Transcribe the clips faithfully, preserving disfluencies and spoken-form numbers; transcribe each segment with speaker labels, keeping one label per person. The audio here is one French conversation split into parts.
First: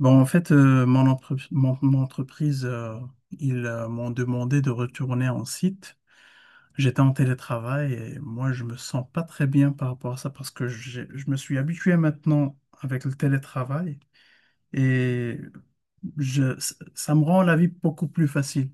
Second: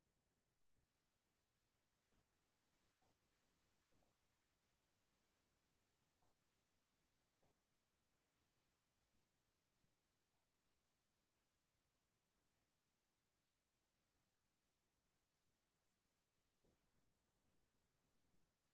Speaker 1: Bon, en fait, euh, mon, entrep- mon- mon entreprise, euh, ils euh, m'ont demandé de retourner en site. J'étais en télétravail et moi, je me sens pas très bien par rapport à ça parce que j'ai- je me suis habitué maintenant avec le télétravail et je, ça me rend la vie beaucoup plus facile.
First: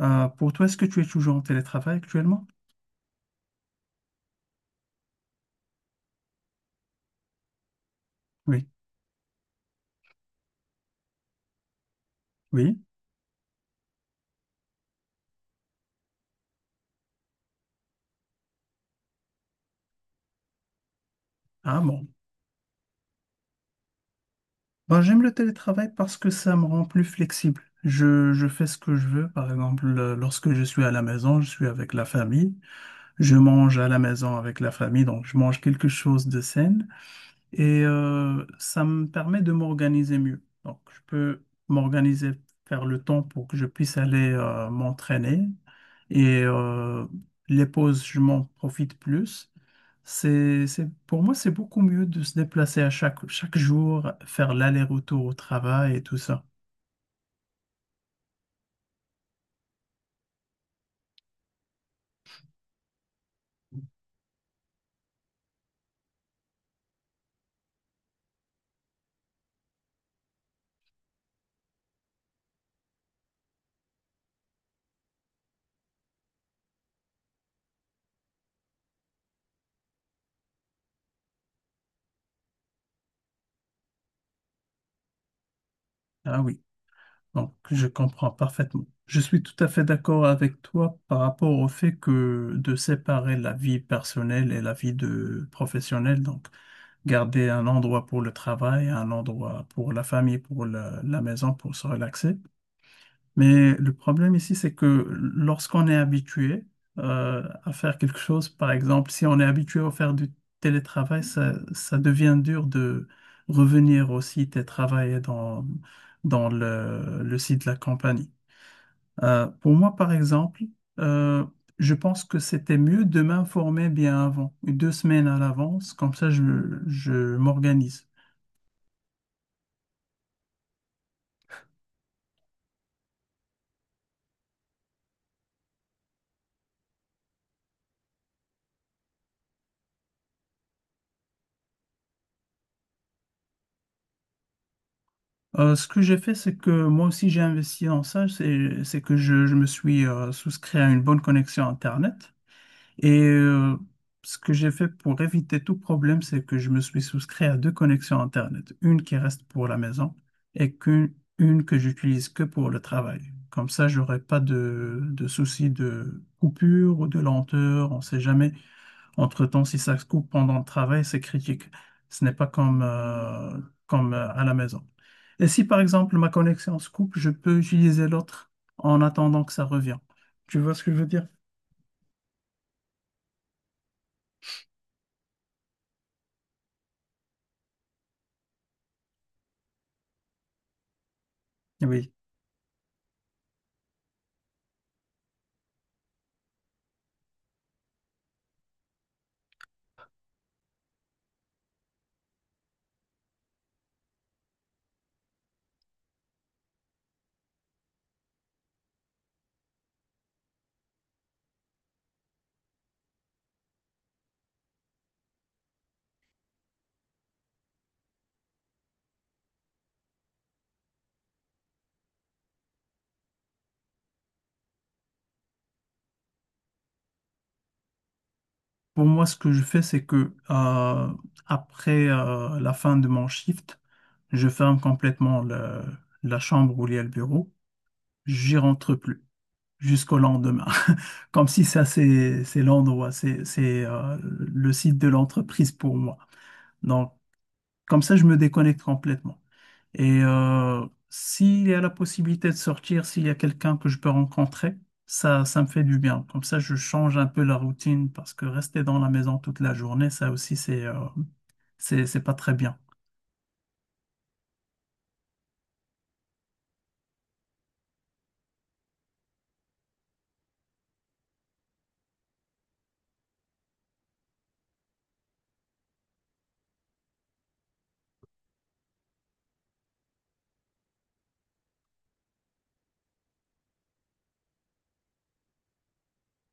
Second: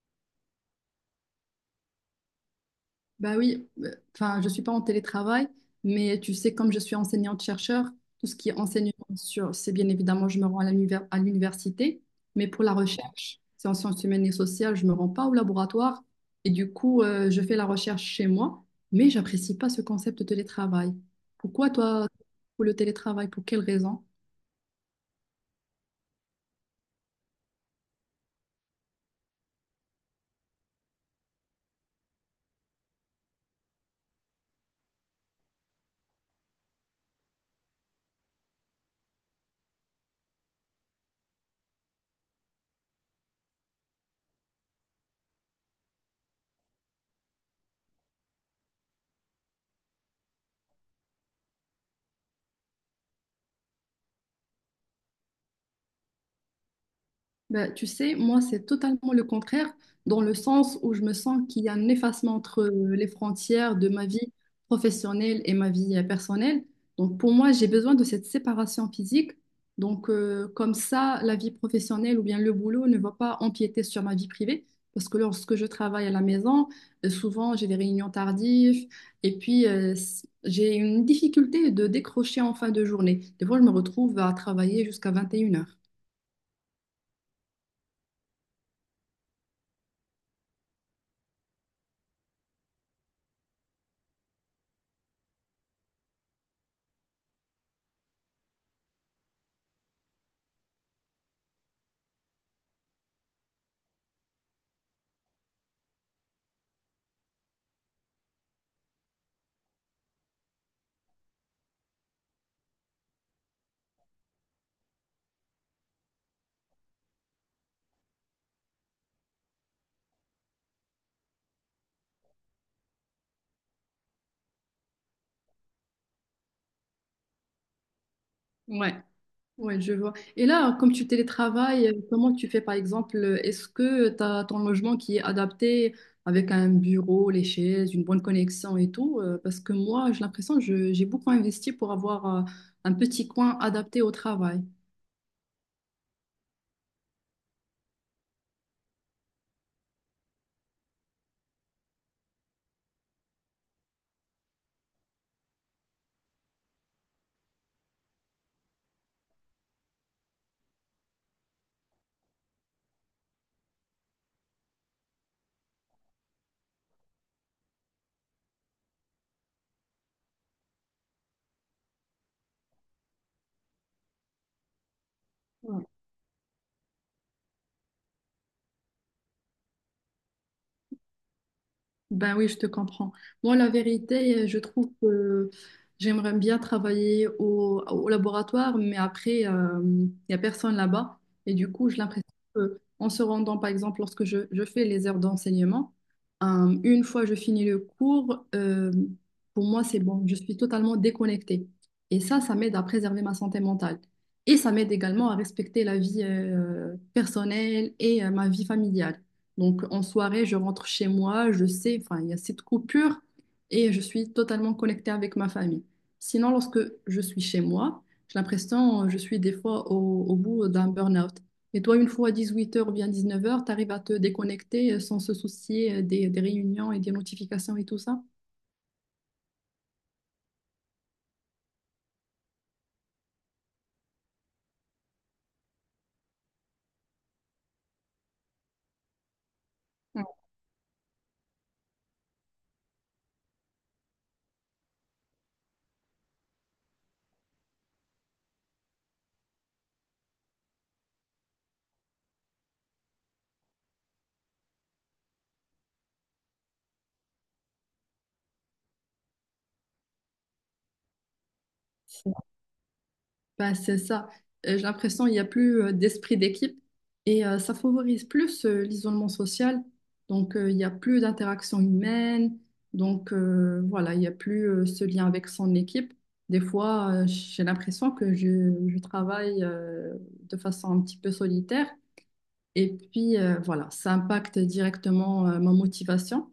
Speaker 1: Euh, pour toi, est-ce que tu es toujours en télétravail actuellement?
Speaker 2: Bah oui, euh, enfin, je suis pas en télétravail, mais tu sais, comme je suis enseignante-chercheur, tout ce qui est
Speaker 1: Oui.
Speaker 2: enseignement sur, c'est bien évidemment, je me rends à l'univers- à l'université, mais pour la
Speaker 1: Oui.
Speaker 2: recherche, c'est en sciences humaines et sociales, je me rends pas au laboratoire, et du coup, euh, je fais la recherche chez moi, mais j'apprécie pas ce concept de télétravail. Pourquoi
Speaker 1: Ah bon.
Speaker 2: toi, pour le télétravail, pour quelle raison?
Speaker 1: Ben, j'aime le télétravail parce que ça me rend plus flexible. Je, je fais ce que je veux. Par exemple, euh, lorsque je suis à la maison, je suis avec la famille. Je mange à la maison avec la famille, donc je mange quelque chose de sain. Et euh, ça me permet de m'organiser mieux. Donc, je peux m'organiser, faire le temps pour que je puisse aller euh, m'entraîner. Et euh, les pauses, je m'en profite plus. C'est, c'est, pour moi, c'est beaucoup mieux de se déplacer à chaque, chaque jour, faire l'aller-retour au travail et tout ça.
Speaker 2: Ben, tu sais, moi, c'est totalement le contraire, dans le sens où je me sens qu'il y a un effacement entre euh, les frontières de ma vie professionnelle et ma vie euh, personnelle. Donc, pour moi, j'ai besoin de cette séparation physique. Donc, euh, comme ça, la vie professionnelle ou bien le boulot ne va pas empiéter sur ma vie privée. Parce que lorsque je travaille à la maison, euh, souvent, j'ai des réunions tardives. Et puis, euh, c- j'ai une difficulté de décrocher en fin de journée. Des fois, je me retrouve à travailler jusqu'à vingt et une heures.
Speaker 1: Ah oui, donc je comprends parfaitement. Je suis tout à fait d'accord avec toi par rapport au fait que de séparer la vie personnelle et la vie de professionnelle, donc garder un endroit pour le travail, un endroit pour la famille, pour la, la maison, pour se relaxer. Mais le problème ici, c'est que lorsqu'on est habitué euh, à faire quelque chose, par exemple, si on est habitué à faire du télétravail, ça, ça devient dur de revenir au site et travailler dans, dans le, le site de la compagnie. Euh, pour moi, par exemple, euh, je pense que c'était mieux de m'informer bien avant, deux semaines à l'avance, comme ça je, je m'organise.
Speaker 2: Ouais. Ouais, je vois. Et là, comme tu télétravailles, euh, comment tu fais par exemple? euh, Est-ce que tu as ton logement qui est adapté avec un bureau, les chaises, une bonne connexion et tout? euh, Parce que moi, j'ai l'impression que je- j'ai beaucoup investi pour avoir euh, un petit coin adapté au travail.
Speaker 1: Euh, ce que j'ai fait, c'est que moi aussi j'ai investi dans ça, c'est c'est que je, je me suis euh, souscrit à une bonne connexion Internet. Et euh, Ce que j'ai fait pour éviter tout problème, c'est que je me suis souscrit à deux connexions Internet, une qui reste pour la maison et qu'une une que j'utilise que pour le travail. Comme ça, j'aurai pas de, de soucis de coupure ou de lenteur, on sait jamais. Entre-temps, si ça se coupe pendant le travail, c'est critique. Ce n'est pas comme, euh, comme euh, à la maison. Et si par exemple ma connexion se coupe, je peux utiliser l'autre en attendant que ça revienne. Tu vois ce que je veux dire?
Speaker 2: Ben oui, je te comprends. Moi, la vérité, euh, je trouve que j'aimerais bien travailler au, au laboratoire, mais après, euh, il n'y a personne là-bas. Et du coup, j'ai
Speaker 1: Oui.
Speaker 2: l'impression que, en se rendant, par exemple, lorsque je, je fais les heures d'enseignement, euh, une fois je finis le cours, euh, pour moi, c'est bon. Je suis totalement déconnectée. Et ça, ça m'aide à préserver ma santé mentale. Et ça m'aide également à respecter la vie, euh, personnelle et, euh, ma vie familiale. Donc en soirée, je rentre chez moi, je sais, enfin, il y a cette coupure et je suis totalement connectée avec ma famille. Sinon, lorsque je suis chez moi, j'ai l'impression euh, je suis des fois au, au bout d'un burn-out. Et toi, une fois à dix-huit heures ou bien dix-neuf heures, tu arrives à te déconnecter euh, sans se soucier euh, des, des réunions et des notifications et tout ça?
Speaker 1: Pour moi, ce que je fais, c'est que euh, après euh, la fin de mon shift, je ferme complètement le- la chambre où il y a le bureau. J'y rentre plus jusqu'au
Speaker 2: Ouais.
Speaker 1: lendemain. Comme si ça, c'est c'est l'endroit, c'est c'est, euh, le site de l'entreprise pour moi. Donc, comme ça, je me déconnecte complètement. Et euh, s'il y a la possibilité de sortir, s'il y a quelqu'un que je peux rencontrer, ça, ça me fait du bien. Comme ça, je change un peu la routine parce que rester dans la maison toute la journée, ça aussi, c'est euh, c'est, c'est pas très bien.
Speaker 2: Bah, c'est ça. Euh, J'ai l'impression qu'il n'y a plus euh, d'esprit d'équipe et euh, ça favorise plus euh, l'isolement social. Donc, euh, il n'y a plus d'interaction humaine. Donc, euh, voilà, il n'y a plus euh, ce lien avec son équipe. Des fois, euh, j'ai l'impression que je, je travaille euh, de façon un petit peu solitaire. Et puis, euh, voilà, ça impacte directement euh, ma motivation.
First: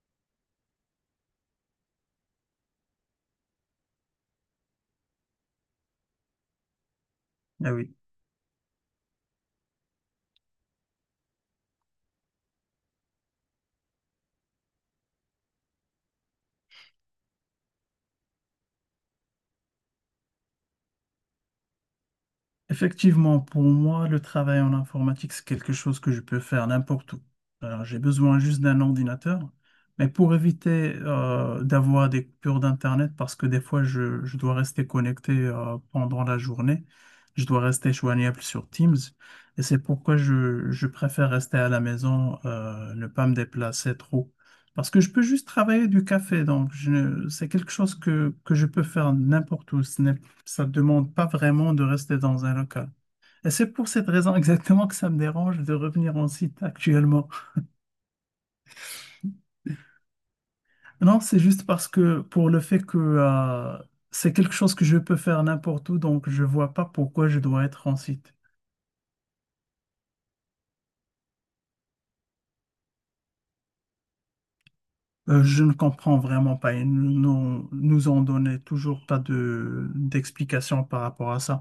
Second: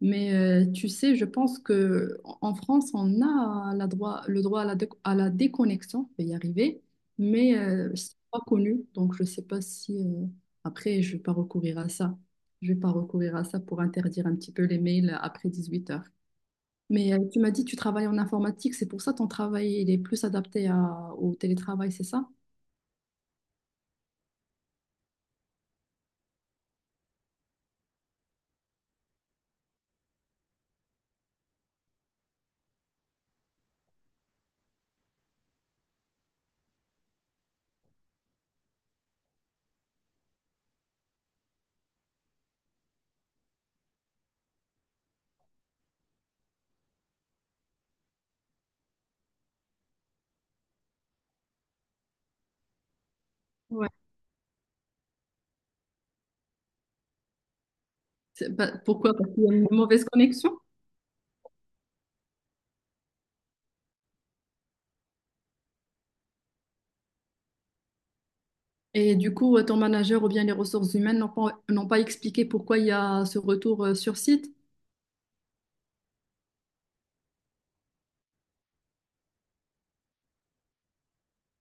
Speaker 2: Mais euh, tu sais, je pense que en en France, on a la droit, le droit à la, déco- à la déconnexion, je vais y arriver, mais
Speaker 1: Ah oui.
Speaker 2: euh, c'est pas connu, donc je sais pas si euh, après je vais pas recourir à ça. Je vais pas recourir à ça pour interdire un petit peu les mails après dix-huit heures. Mais euh, tu m'as dit que tu travailles en informatique, c'est pour ça ton travail il est plus adapté à- au télétravail, c'est ça?
Speaker 1: Effectivement, pour moi, le travail en informatique, c'est quelque chose que je peux faire n'importe où. Alors, j'ai besoin juste d'un ordinateur, mais pour éviter euh, d'avoir des coupures d'Internet, parce que des fois, je, je dois rester connecté euh, pendant la journée, je dois rester joignable sur Teams, et c'est pourquoi je, je préfère rester à la maison, euh, ne pas me déplacer trop. Parce que je peux juste travailler du café, donc je ne- c'est quelque chose que, que je peux faire n'importe où. Ça ne demande pas vraiment de rester dans un local. Et c'est pour
Speaker 2: Ouais.
Speaker 1: cette raison exactement que ça me dérange de revenir en site actuellement.
Speaker 2: C'est- bah, pourquoi? Parce qu'il y a une mauvaise connexion?
Speaker 1: Non, c'est juste parce que pour le fait que euh, c'est quelque chose que je peux faire n'importe où, donc je vois pas pourquoi je dois être en site.
Speaker 2: Et du coup, euh, ton manager ou bien les ressources humaines n'ont pas, n'ont pas expliqué pourquoi il y a ce retour euh, sur site.
Speaker 1: Euh, je ne comprends vraiment pas. Ils nous, nous ont donné toujours pas de d'explication par rapport à ça.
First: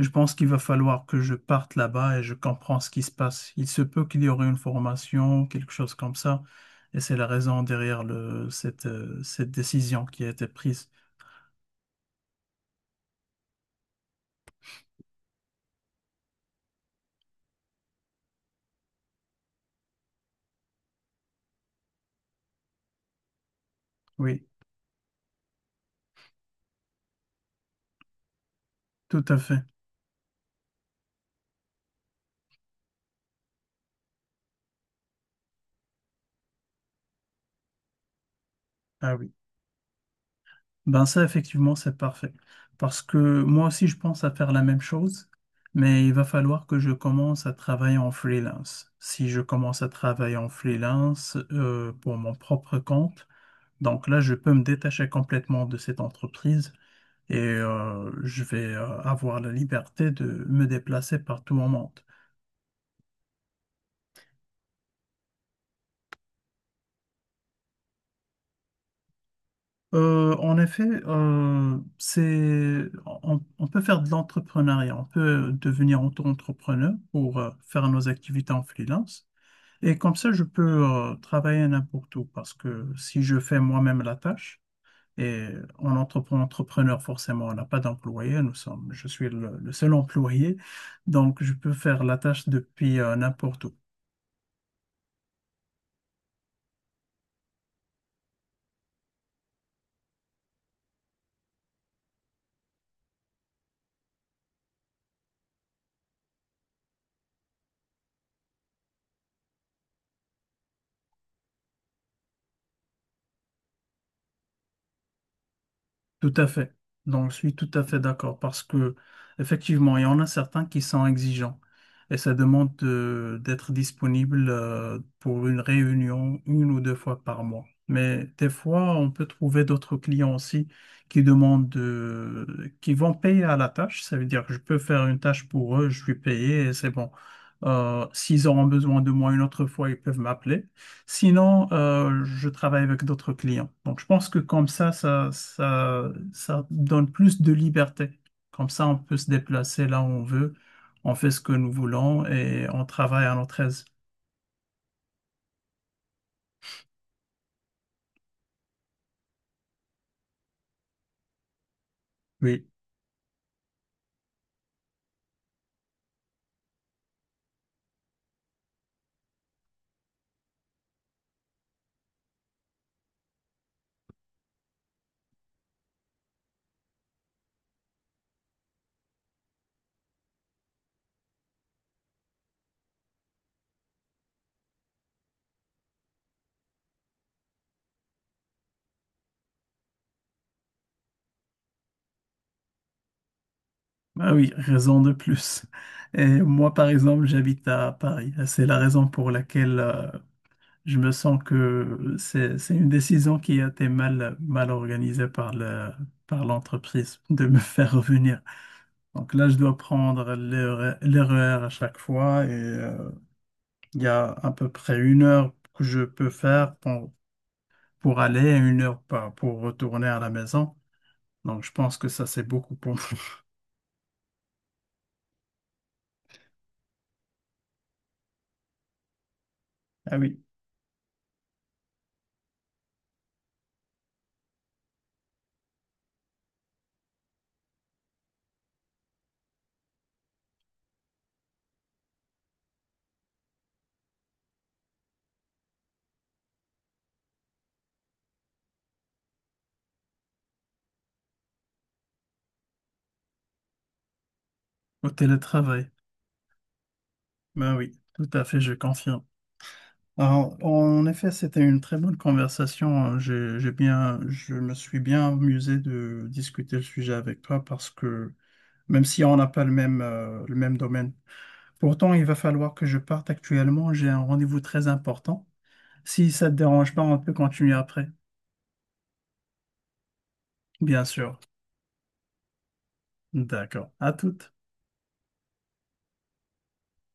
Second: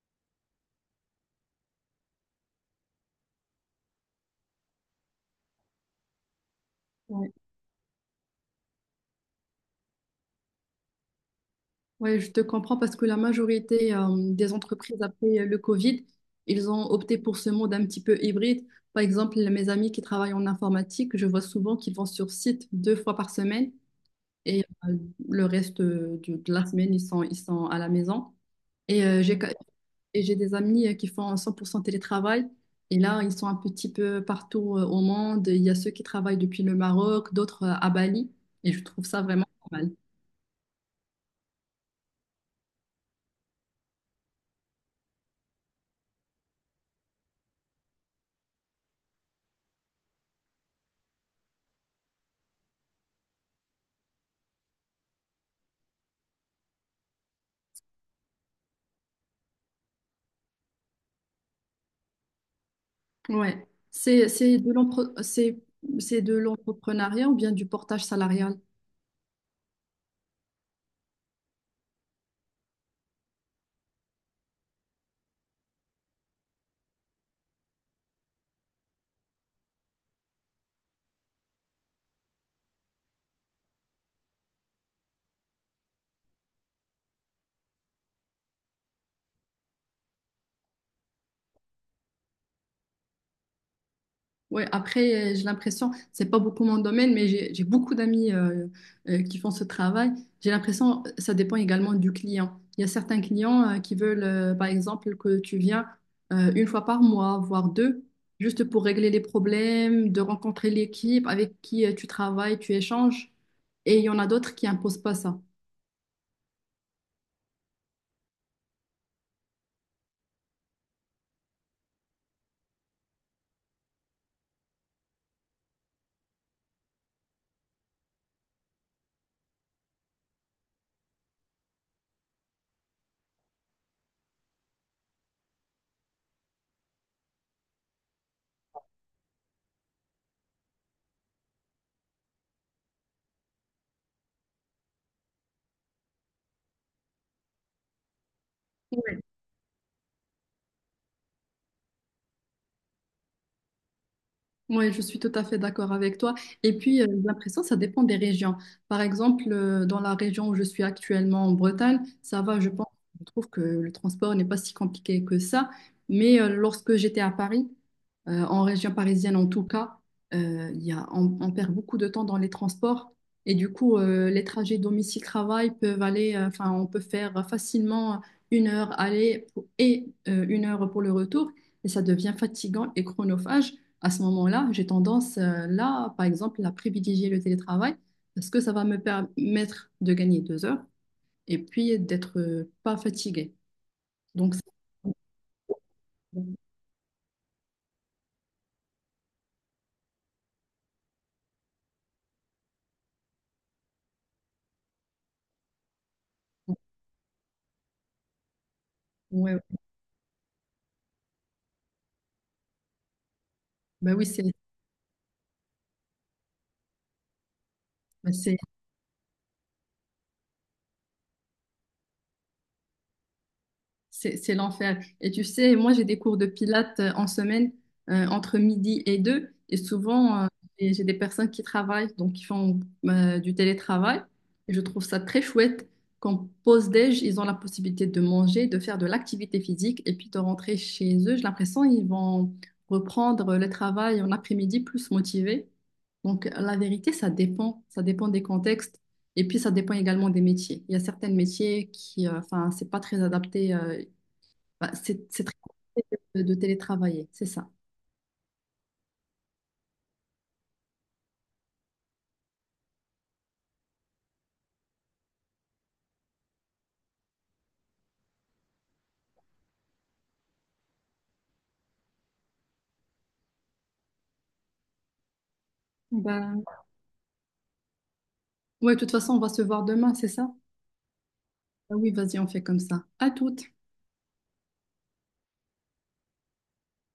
Speaker 1: Je pense qu'il va falloir que je parte là-bas et je comprends ce qui se passe. Il se peut qu'il y aurait une formation, quelque chose comme ça, et c'est la
Speaker 2: Ouais.
Speaker 1: raison derrière le, cette, euh, cette décision qui a été prise.
Speaker 2: Ouais, je te comprends parce que la majorité euh, des entreprises après euh, le Covid, ils ont opté pour ce mode un petit peu hybride. Par exemple, mes amis qui travaillent en informatique, je vois souvent qu'ils vont sur site deux fois par semaine
Speaker 1: Oui,
Speaker 2: et euh, le reste euh, du- de la semaine, ils sont, ils sont à la maison. Et euh,
Speaker 1: tout à
Speaker 2: j'ai,
Speaker 1: fait.
Speaker 2: et j'ai des amis euh, qui font cent pour cent télétravail. Et là, ils sont un petit peu partout euh, au monde. Il y a ceux qui travaillent depuis le Maroc, d'autres euh, à Bali. Et je trouve
Speaker 1: Ah
Speaker 2: ça
Speaker 1: oui.
Speaker 2: vraiment pas mal.
Speaker 1: Ben ça, effectivement, c'est parfait. Parce que moi aussi, je pense à faire la même chose, mais il va falloir que je commence à travailler en freelance. Si je commence à travailler en freelance euh, pour mon propre compte, donc là, je peux me détacher complètement de cette entreprise et euh, je vais euh, avoir la liberté de me déplacer partout au monde.
Speaker 2: Ouais. C'est, c'est de l'empre- c'est, c'est de l'entrepreneuriat ou bien du portage salarial?
Speaker 1: Euh, en effet, euh, c'est, on, on peut faire de l'entrepreneuriat, on peut devenir auto-entrepreneur pour euh, faire nos activités en freelance. Et comme ça, je peux euh, travailler n'importe où parce que si je fais moi-même la tâche, et en entrepreneur, entrepreneur forcément, on n'a pas d'employé, nous sommes, je suis le, le seul employé, donc je peux faire la tâche depuis euh, n'importe où.
Speaker 2: Ouais, après, euh, j'ai l'impression, c'est pas beaucoup mon domaine, mais j'ai j'ai beaucoup d'amis euh, euh, qui font ce travail. J'ai l'impression, euh, ça dépend également du client. Il y a certains clients euh, qui veulent, euh, par exemple, que tu viens euh, une fois par mois, voire deux, juste pour régler les problèmes, de rencontrer l'équipe avec qui euh, tu travailles, tu échanges. Et il y en a d'autres qui imposent pas ça.
Speaker 1: Tout à fait. Donc, je suis tout à fait d'accord parce que, effectivement, il y en a certains qui sont exigeants et ça demande de- d'être disponible euh, pour une réunion une ou deux fois par mois. Mais des fois, on peut trouver d'autres clients aussi qui demandent de- qui vont payer à la tâche. Ça veut dire que je peux faire une tâche pour eux, je suis payé et c'est bon. Euh, s'ils auront besoin de moi une autre fois, ils peuvent m'appeler. Sinon, euh, je travaille avec d'autres clients. Donc, je pense que comme ça, ça, ça, ça donne plus de liberté. Comme ça, on peut se déplacer là où on veut, on fait ce que nous voulons et on travaille à notre aise.
Speaker 2: Oui, je suis tout à fait d'accord avec toi. Et puis, euh, j'ai l'impression, ça dépend des régions. Par exemple, euh, dans la région où je suis actuellement en Bretagne, ça va,
Speaker 1: Oui.
Speaker 2: je pense, je trouve que le transport n'est pas si compliqué que ça. Mais euh, lorsque j'étais à Paris, euh, en région parisienne en tout cas, euh, il y a, on, on perd beaucoup de temps dans les transports. Et du coup, euh, les trajets domicile-travail peuvent aller, euh, enfin, on peut faire facilement une heure aller pour- et euh, une heure pour le retour. Et ça devient fatigant et chronophage à ce moment-là, j'ai tendance, euh, là, par exemple, à privilégier le télétravail parce que ça va me permettre de gagner deux heures et puis d'être euh, pas fatiguée.
Speaker 1: Ah oui,
Speaker 2: Donc, c'est-
Speaker 1: raison de plus. Et moi, par exemple, j'habite à Paris. C'est la raison pour laquelle euh, je me sens que c'est, c'est une décision qui a été mal, mal organisée par le, par l'entreprise de me faire revenir. Donc là,
Speaker 2: ouais,
Speaker 1: je
Speaker 2: ouais.
Speaker 1: dois prendre l'erre- l'erreur à chaque fois et euh, il y
Speaker 2: Bah oui,
Speaker 1: a
Speaker 2: c'est,
Speaker 1: à peu près une heure que je peux faire pour, pour
Speaker 2: bah,
Speaker 1: aller et
Speaker 2: c'est-
Speaker 1: une heure par- pour retourner à la maison. Donc je pense que ça, c'est beaucoup pour moi.
Speaker 2: C'est, c'est l'enfer. Et tu sais, moi, j'ai des cours de pilates euh, en semaine euh, entre midi et deux. Et
Speaker 1: Ah oui,
Speaker 2: souvent, euh, et j'ai des personnes qui travaillent, donc qui font euh, du télétravail. Et je trouve ça très chouette. Qu'en pause-déj, ils ont la possibilité de manger, de faire de l'activité physique et puis de rentrer chez eux. J'ai l'impression qu'ils vont reprendre le travail en après-midi plus motivés. Donc, la vérité, ça dépend. Ça dépend des contextes. Et puis, ça dépend également des métiers. Il y a certains métiers qui, euh, enfin, c'est pas très adapté. Euh, bah,
Speaker 1: au
Speaker 2: c'est c'est très
Speaker 1: télétravail.
Speaker 2: compliqué de, de télétravailler, c'est ça.
Speaker 1: Ben oui, tout à fait, je confirme. Alors, en effet, c'était une très bonne conversation. J'ai, j'ai bien, je me suis bien amusé de discuter le sujet avec toi parce que même si on n'a pas le même, euh, le même domaine. Pourtant, il va falloir que je parte actuellement. J'ai un rendez-vous très important. Si ça te
Speaker 2: Bah,
Speaker 1: dérange pas, on peut continuer après.
Speaker 2: ouais, de toute façon, on va se voir demain, c'est ça?
Speaker 1: Bien sûr.
Speaker 2: Ah oui, vas-y, on fait comme ça. À toutes.
Speaker 1: D'accord. À toutes.